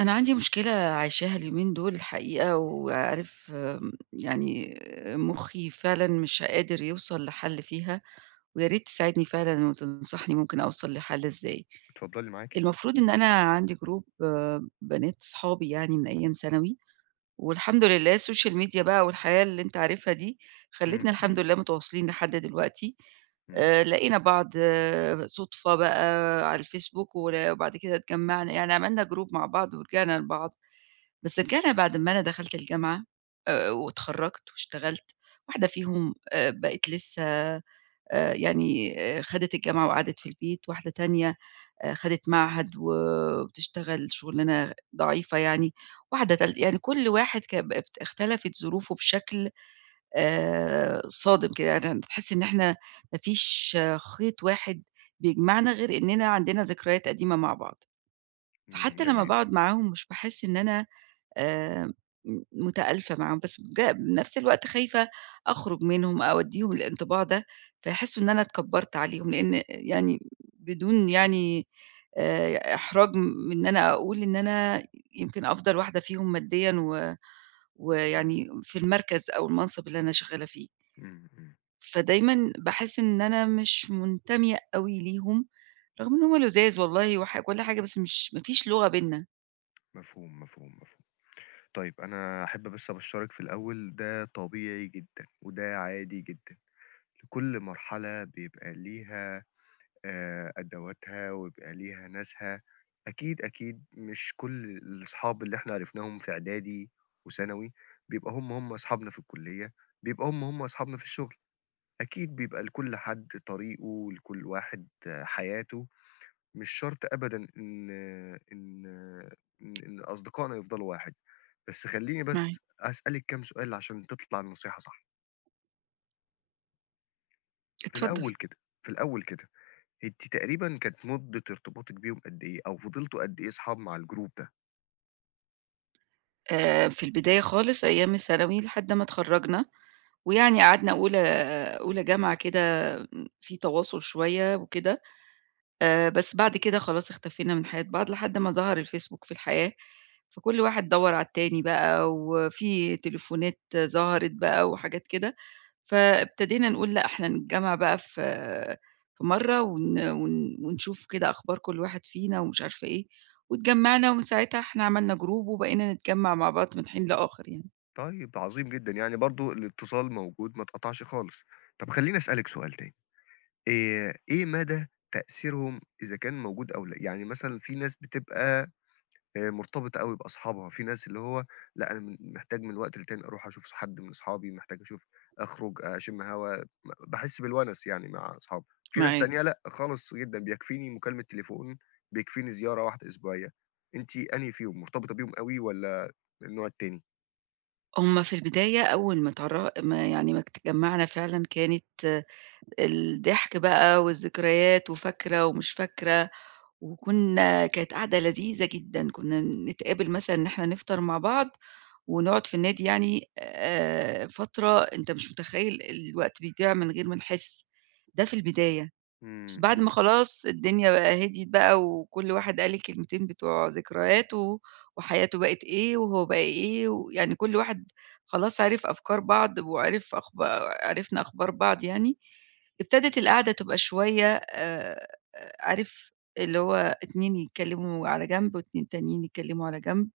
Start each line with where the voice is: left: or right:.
right: أنا عندي مشكلة عايشاها اليومين دُول الحقيقة وعارف م يعني مُخّي فعلًا مش قادر يوصل لحل فيها، ويا ريت تساعدني فعلًا وتنصحني ممكن أوصل لحل إزاي.
left: اتفضّلي معاكِ.
right: المفروض إن أنا عندي group بنات أصحابي يعني من أيام ثانوي والحمد لله الSocial Media بقى والحياة اللي أنت عارفها دي خلِّتنا
left: إمم،
right: الحمد
left: إمم.
right: لله متواصلين لحد دلوقتي،
left: إمم.
right: آآ لقينا بعض صُدفة بقى على الFacebook ور وبعد كده اتجمّعنا، يعني عملنا group مع بعض ورجعنا لبعض، بس رجعنا بعد ما أنا دخلت الجامعة آآ واتخرَّجت واشتغلت، واحدة فيهم آآ بقت لسّه آآ يعني آآ خدت الجامعة وقعدت في البيت، واحدة تانية آآ خدِت معهد وبتشتغل شُغلانة ضعيفة يعني، واحدة تالتة يعني كل واحد ك بقت اختلفت ظروفه بشكل آآ صادم كده، يعني أنت تحس إن إحنا ما فيش خيط واحد بيجمعنا غير إنّنا عندنا ذكريات قديمة مع بعض.
left: إمم،
right: فحتّى لمّا
left: جميل.
right: باقعد معاهم مش باحس إن أنا آآ م مُتآلفة معاهم، بس بج نَفْس الوقت خايفة أخرج منهم أو أدّيهم الانطباع ده، فيحسّوا إن أنا اتكبّرت عليهم، لإن يعني بدون يعني آآ إحراج من إن أنا أقول إن أنا يمكن أفضل واحدة فيهم ماديًا و
left: إمم.
right: ويعني في المركز أو المَنصِب اللي أنا شغّالة فيه.
left: إمم، إمم.
right: فدايمًا باحس إن أنا مش مُنتمية أوي ليهم، رغم إن هم لُذاذ والله وح وكل حاجة، بس مش ما فيش لغة بيننا.
left: مفهوم، مفهوم، مفهوم. طيب أنا أحب بس أبشَّرِك في الأول ده طبيعي جدًا وده عادي جدًا، لكل مرحلة بيبقى ليها آآ أدواتها ويبقى ليها ناسها، أكيد، أكيد مش كل الأصحاب اللي إحنا عرفناهم في إعدادي وثانوي بيبقى هم، هم أصحابنا في الكُلّية، بيبقى هم، هم أصحابنا في الشُغل، أكيد بيبقى لكل حد طريقه ولكل واحد حياته مش شرط أبدًا إن إن إن إن أصدقائنا يفضلوا واحد، بس خلّيني بس
right: معاك.
left: هاسألِك كام سؤال عشان تطلع النصيحة صح. في
right: اتفضّل.
left: الأول كده، في الأول كده، أنتِ تقريبًا كانت مُدّة ارتباطِك بيهم قد إيه؟ أو فضلتوا قد إيه أصحاب مع الgroup ده؟
right: آآ في البداية خالص أيام الثانوي لحد ما اتخرَّجنا ويعني قعدنا أولى أولى جامعة كده في تواصل شوية وكده، آآ بس بعد كده خلاص اختفينا من حياة بعض لحد ما ظَهَر الFacebook في الحياة، فكل واحد دوّر على التاني بقى وفي تليفونات ظهرت بقى وحاجات كده، فابتدينا نقول لأ، إحنا نتجمّع بقى في في مرّة ون ون ونشوف كده أخبار كل واحد فينا، ومش عارفة إيه واتجمّعنا ومن ساعتها إحنا عملنا group وبقينا نتجمّع مع بعض من حين لآخَر يعني.
left: طيب، ده عظيم جدًا، يعني برضه الاتصال موجود ما اتقطعش خالص. طَب خلّيني أسألِك سؤال تاني، آآ، إيه مدى تأثيرهم إذا كان موجود أو لأ؟ يعني مثلًا فيه ناس بتبقى آآ مرتبطة أوي بأصحابها، فيه ناس اللي هو لأ أنا م محتاج من وقت للتاني أرُوح أشوف ص حد من اصحابي، محتاج أشوف أخرج أشم هوا، م باحس بالونس يعني مع اصحابي، فيه ناس
right: معاك.
left: تانية لأ، خالص جدًا بيكفيني مكالمة تليفون، بيكفيني زيارة واحدة أسبوعية. أنتِ أنهي فيهم؟ مرتبطة بيهم أوي والَّا النوع التاني؟
right: هم في البداية أول ما اتعرّ ما يعني ما ات اتجمعنا فعلًا كانت الضحك بقى والذكريات وفاكرة ومش فاكرة وكنا، كانت قعدة لذيذة جدًا، كنا نتقابل مثلًا إن إحنا نفطر مع بعض ونقعد في النادي يعني آآ، فترة أنت مش متخيّل الوقت بيضيع من غير ما نحس، ده في البداية، بس
left: إمم،
right: بعد ما
left: إمم.
right: خلاص الدنيا بقى هديت بقى وكُلّ واحد قال الكلمتين بتوع ذكرياته وحياته بقِت إيه وهو بقى إيه، ويعني كُلّ واحد خلاص عرف أفكار بعض وعرف أخبا عرفنا أخبار بعض يعني، ابتدت القعدة تبقى شوية آآ، عارف اللي هو اتنين يتكلموا على جنب، واتنين تانيين يتكلموا على جنب،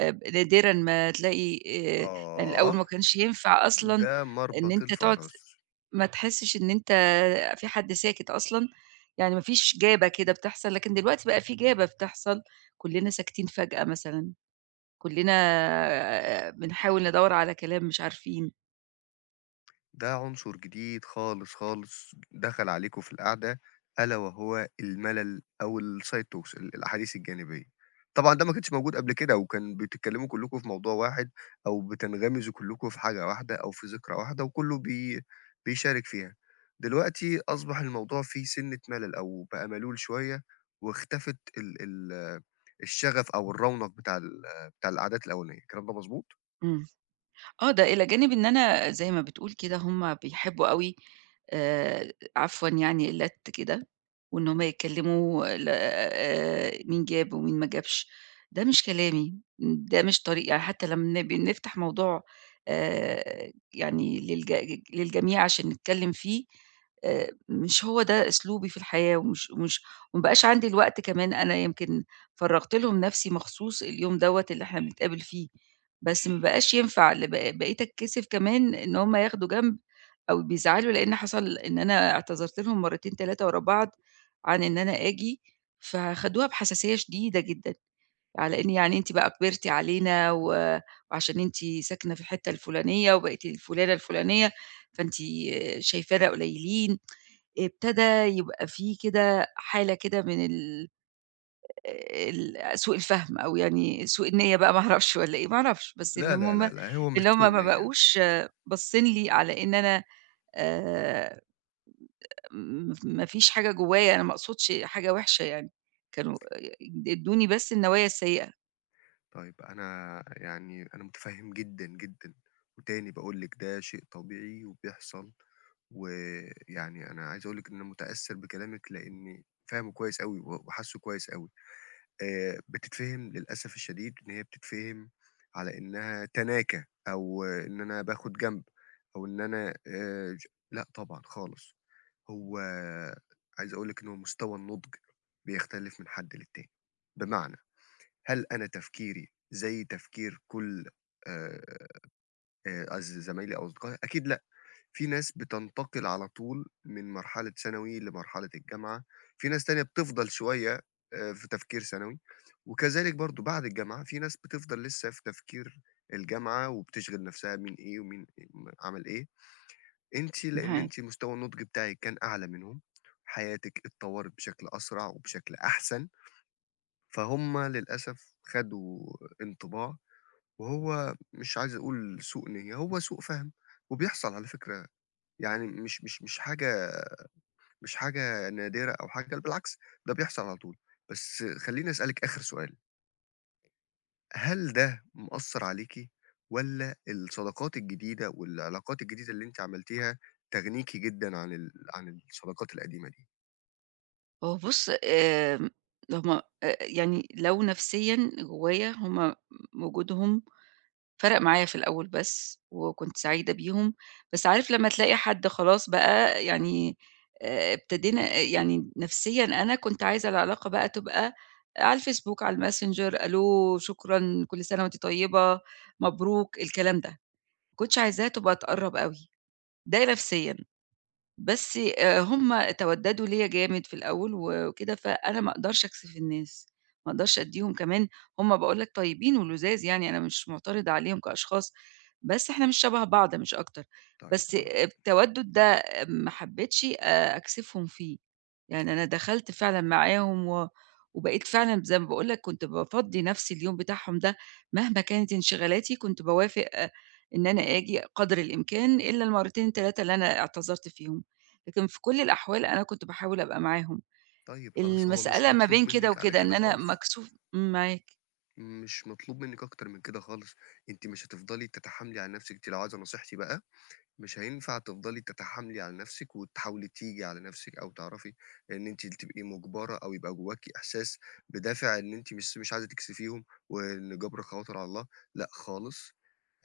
right: ب نادرًا ما تلاقي آآ، يعني
left: آه،
right: الأول ما كانش ينفع أصلًا
left: ده
right: إن
left: مربط
right: أنت تقعد
left: الفرس.
right: ما تحسّش إن أنت فيه حد ساكت أصلًا، يعني ما فيش جابة كده بتحصل، لكن دلوقتي بقى فيه جابة بتحصل، كلنا ساكتين فجأة مثلًا، كُلّنا آآ، بنحاول ندوّر على كلام مش عارفين.
left: ده عنصر جديد خالص، خالص دَخَل عليكم في القعدة ألا وهو المَلَل أو الside talks، الأحاديث الجانبية. طبعًا ده ما كانش موجود قبل كده وكان بتتكلِّموا كُلّكم في موضوع واحد أو بتنغمزوا كُلّكم في حاجة واحدة أو في ذِكرى واحدة وكُلّه بي بيشارك فيها. دلوقتي أصبح الموضوع فيه سِنّة مَلَل أو بقى مَلول شوية واختفت ال ال الشَغَف أو الرَّونَق بتاع ال بتاع القعدات الأولانية، الكلام ده مضبوط؟
right: إمم. آه، ده إلى جانب إن أنا زي ما بتقول كده هم بيحبّوا أوي آآ عفوًا يعني اللت كده وإن هم يتكلِّموا ل آآ مين جاب ومين ما جابش، ده مش كلامي، ده مش طريقي. يعني حتّى لمّا بنفتح موضوع آآ يعني للجج للجميع عشان نتكلِّم فيه، آآ مش هو ده أسلوبي في الحياة ومش ومش وما بقاش عندي الوقت كمان أنا يمكن فرَّغت لهم نَفْسي مخصوص اليوم دوّة اللي إحنا بنتقابل فيه بس ما بقاش ينفع ل ب بقيت أتكسِف كمان إن هم ياخدوا جنب أو بيزعلوا لإن حصل إن أنا اعتذرت لهم مرتين، 3 ورا بعض عن إن أنا آجي، فخدوها بحساسية شديدة جدًا على إن يعني أنتِ بقى كِبرتِ علينا و وعشان أنتِ ساكنة في الحتّة الفُلانية وبقيتِ الفلُانة الفلُانية، فأنتِ شايفانا قليّلين. ابتدى يبقى في كده حالة كده من ال آآ ال سوء الفَهم أو يعني سوء النِيّة بقى ما أعرفش والّا إيه ما أعرفش، بس اللي
left: لا، لا،
right: مم
left: لا، لا، هو مش
right: إن هم
left: سوء
right: ما
left: نِيّة.
right: بقوش باصّين لي على إن أنا آآ م ما فيش حاجة جوّايا أنا ما أقصدش حاجة وِحشة يعني كانوا آآ ادّوني بس النوايا السيّئة.
left: طيب، أنا يعني أنا متفهّم جدًا، جدًا، وتاني باقول لِك ده شيء طبيعي وبيحصل، ويعني أنا عايز أقول لِك إن أنا متأثّر بكلامِك لإني فاهمُه كويس أوي و وحاسُّه كويس أوي، آآ، بتتفهِم للأسف الشديد إن هي بتتفهِم على إنها تناكة أو إن أنا باخد جنب أو إن أنا آآ، لأ طبعًا خالص، هو عايز أقول لِك إن هو مستوى النُضج بيختلف من حد للتاني، بمعنى هل أنا تفكيري زي تفكير كُلّ آآ، قصدي زمايلي أو أصدقائي؟ أكيد لأ، فيه ناس بتنتقل على طول من مرحلة ثانوي لمرحلة الجامعة، فيه ناس تانية بتفضَل شوية في تفكير ثانوي، وكذلك برضُه بعد الجامعة فيه ناس بتفضَل لسه في تفكير الجامعة، وبتشغل نفْسها مين إيه ومين عَمَل إيه، أنتِ لأن
right: معاك.
left: أنتِ مستوى النُضج بتاعِك كان أعلى منهم، حياتِك اتطوّرت بشكل أسرع وبشكل أحسن. فهم للأسف خدوا انطباع، وهو مش عايز أقول سوء نية، هو سوء فَهم، وبيحصل على فكرة، يعني مش مش مش حاجة مش حاجة نادرة أو حاجة، بل بالعكس ده بيحصل على طول، بس خلّيني أسألِك آخر سؤال. هل ده مأثّر عليكِ؟ والَّا الصداقات الجديدة، والعلاقات الجديدة، اللي أنتِ عملتيها تغنيكِ جدًا عن ال عن الصداقات القديمة دي؟
right: هو بُص، آمم ل هم أ يعني لو نَفْسيًا جوّايا هم م وجودهم فَرَق معايا في الأول بس وكنت سعيدة بيهم، بس عارف لمّا تلاقي حد خلاص بقى يعني آآ ابتدينا آآ يعني نَفْسيًا أنا كنت عايزة العلاقة بقى تبقى على الFacebook، على الMessenger ألو، شكرًا، كل سَنة وأنتِ طيّبة، مبروك الكلام ده، ما كنتش عايزاها تبقى تقرَّب أوي، ده نفسيًا. بس آآ هم تَوَدَّدوا ليّا جامد في الأول و وكده، فأنا ما أقدرش أكسِف الناس، ما أقدرش أدّيهم كمان هم باقول لك طيّبين ولُذاذ يعني أنا مش مُعترضة عليهم كأشخاص، بس إحنا مش شَبه بعض مش أكتر،
left: طيب
right: بس
left: خلاص.
right: اب التَوَدُّد ده آمم ما حبِّتش آآ أكسِفهم فيه. يعني أنا دخلت فعلًا معاهم و وبقيت فعلًا ب زي ما باقول لك كنت بافضّي نَفْسي اليوم بتاعهم ده مهما كانت انشغالاتي كنت باوافق إن أنا آجي قدر الإمكان إلّا المرتين، 3 اللي أنا اعتذرت فيهم، لكن في كل الأحوال أنا كنت باحاول أبقى معاهم.
left: طيب خلاص هو مش
right: المسألة ما
left: مطلوب
right: بين كده
left: منِّك على
right: وكده
left: كده
right: إن أنا
left: خالص.
right: مكسوف امم، معاك.
left: مش مطلوب منِّك أكتر من كده خالص، أنتِ مش هتفضلي تتحاملي على نَفْسِك، أنتِ لو عايزة نصيحتي بقى، مش هينفع تفضلي تتحاملي على نَفْسِك وتحاولي تيجي على نَفْسِك أو تعرفي إن أنتِ تبقي مُجبرة أو يبقى جوّاكِ إحساس بِدافع إن أنتِ مش مش عايزة تكسفيهم وإن جبر الخواطر على الله، لأ خالص،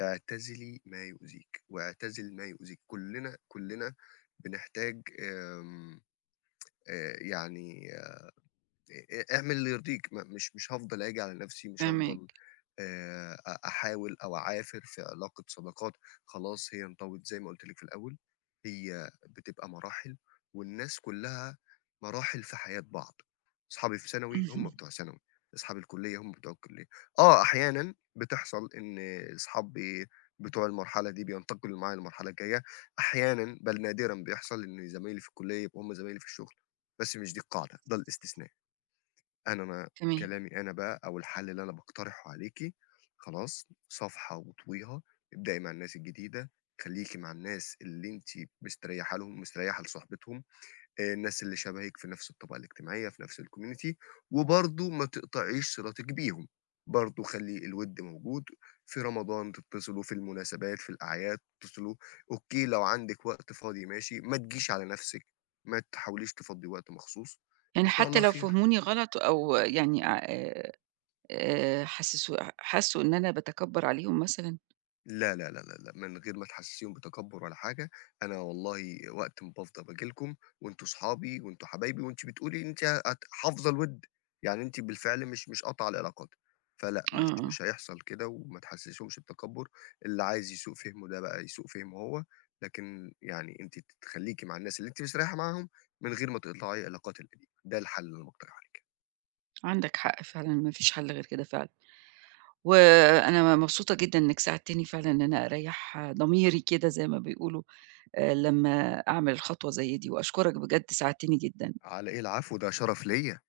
left: اعتزلي ما يؤذيك واعتزل ما يؤذيك، كُلّنا كُلّنا بنحتاج آمم يعني آآ أ اعمل اللي يرضيك، م مش مش هافضل آجي على نَفْسي ومش هافضَل
right: فاهماك.
left: آآ أ أحاول أو أعافر في علاقة صداقات خلاص هي انطوت زي ما قُلت لِك في الأول، هي بتبقى مراحل والناس كُلّها مراحل في حياة بعض. أصحابي في ثانوي هم
right: اهم.
left: بتوع ثانوي، أصحاب الكُلِّية هم بتوع الكُلّية. آه، أحيانًا بتحصل إن أصحاب إيه، بتوع المرحلة دي بينتقلوا معايا للمرحلة الجاية، أحيانًا بَل نادرًا بيحصل إن زمايلي في الكُلّية يبقوا هم زمايلي في الشُغل، بس مش دي القاعدة، ده الاستثناء. أنا ما
right: تمام.
left: كلامي أنا بقى أو الحل اللي أنا باقترحه عليكِ، خلاص صفحة واطويها، ابدأي مع الناس الجديدة، خلّيكِ مع الناس اللي أنتِ مستريحة لهم، مستريّحة لصحبتهم، آآ الناس اللي شبهِك في نفْس الطبقة الاجتماعية في نفْس الcommunity وبرضه ما تقطعيش صلتِك بيهم، برضه خلّي الوِد موجود، في رمضان تتّصلوا، في المناسبات، في الأعياد تتّصلوا. أوكي لو عندِك وقت فاضي ماشي، ما تجيش على نَفْسِك، ما تحاوليش تفضِّي وقت مخصوص
right: يعني
left: وإن شاء
right: حتّى
left: الله
right: لو
left: خير.
right: فهموني غلط أو يعني آآ آآ حسس حسّوا إن أنا باتكبَّر عليهم مثلًا؟
left: لا، لا، لا، لا، لا من غير ما تحسِّسيهم بتكبُّر ولا حاجة، أنا والله وقت ما بافضى باجي لكم وأنتم أصحابي وأنتم حبايبي وأنتِ بتقولي أنتِ هت حافظة الوِد، يعني أنتِ بالفعل مش مش قاطعة العلاقات. فلأ
right: آه،
left: مش
right: آه.
left: مش هيحصل كده وما تحسِّسيهمش بتكبُّر، اللي عايز يسوء فهمه ده بقى يسوء فهمه هو، لكن يعني أنتِ ت تخلّيكِ مع الناس اللي أنتِ مستريّحة معاهم من غير ما تقطعي العلاقات القديمة، ده الحل اللي أنا باقترحه عليكِ.
right: عندك حق فعلًا، ما فيش حَل غير كده فعلًا. وأنا مبسوطة جدًا إنّك ساعدتني فعلًا إن أنا أريّح ضميري كده زي ما بيقولوا آآ لمّا أعمل خطوة زي دي وأشكرك بجد ساعدتني جدًا.
left: على إيه؟ العفو، ده شَرَف ليّا.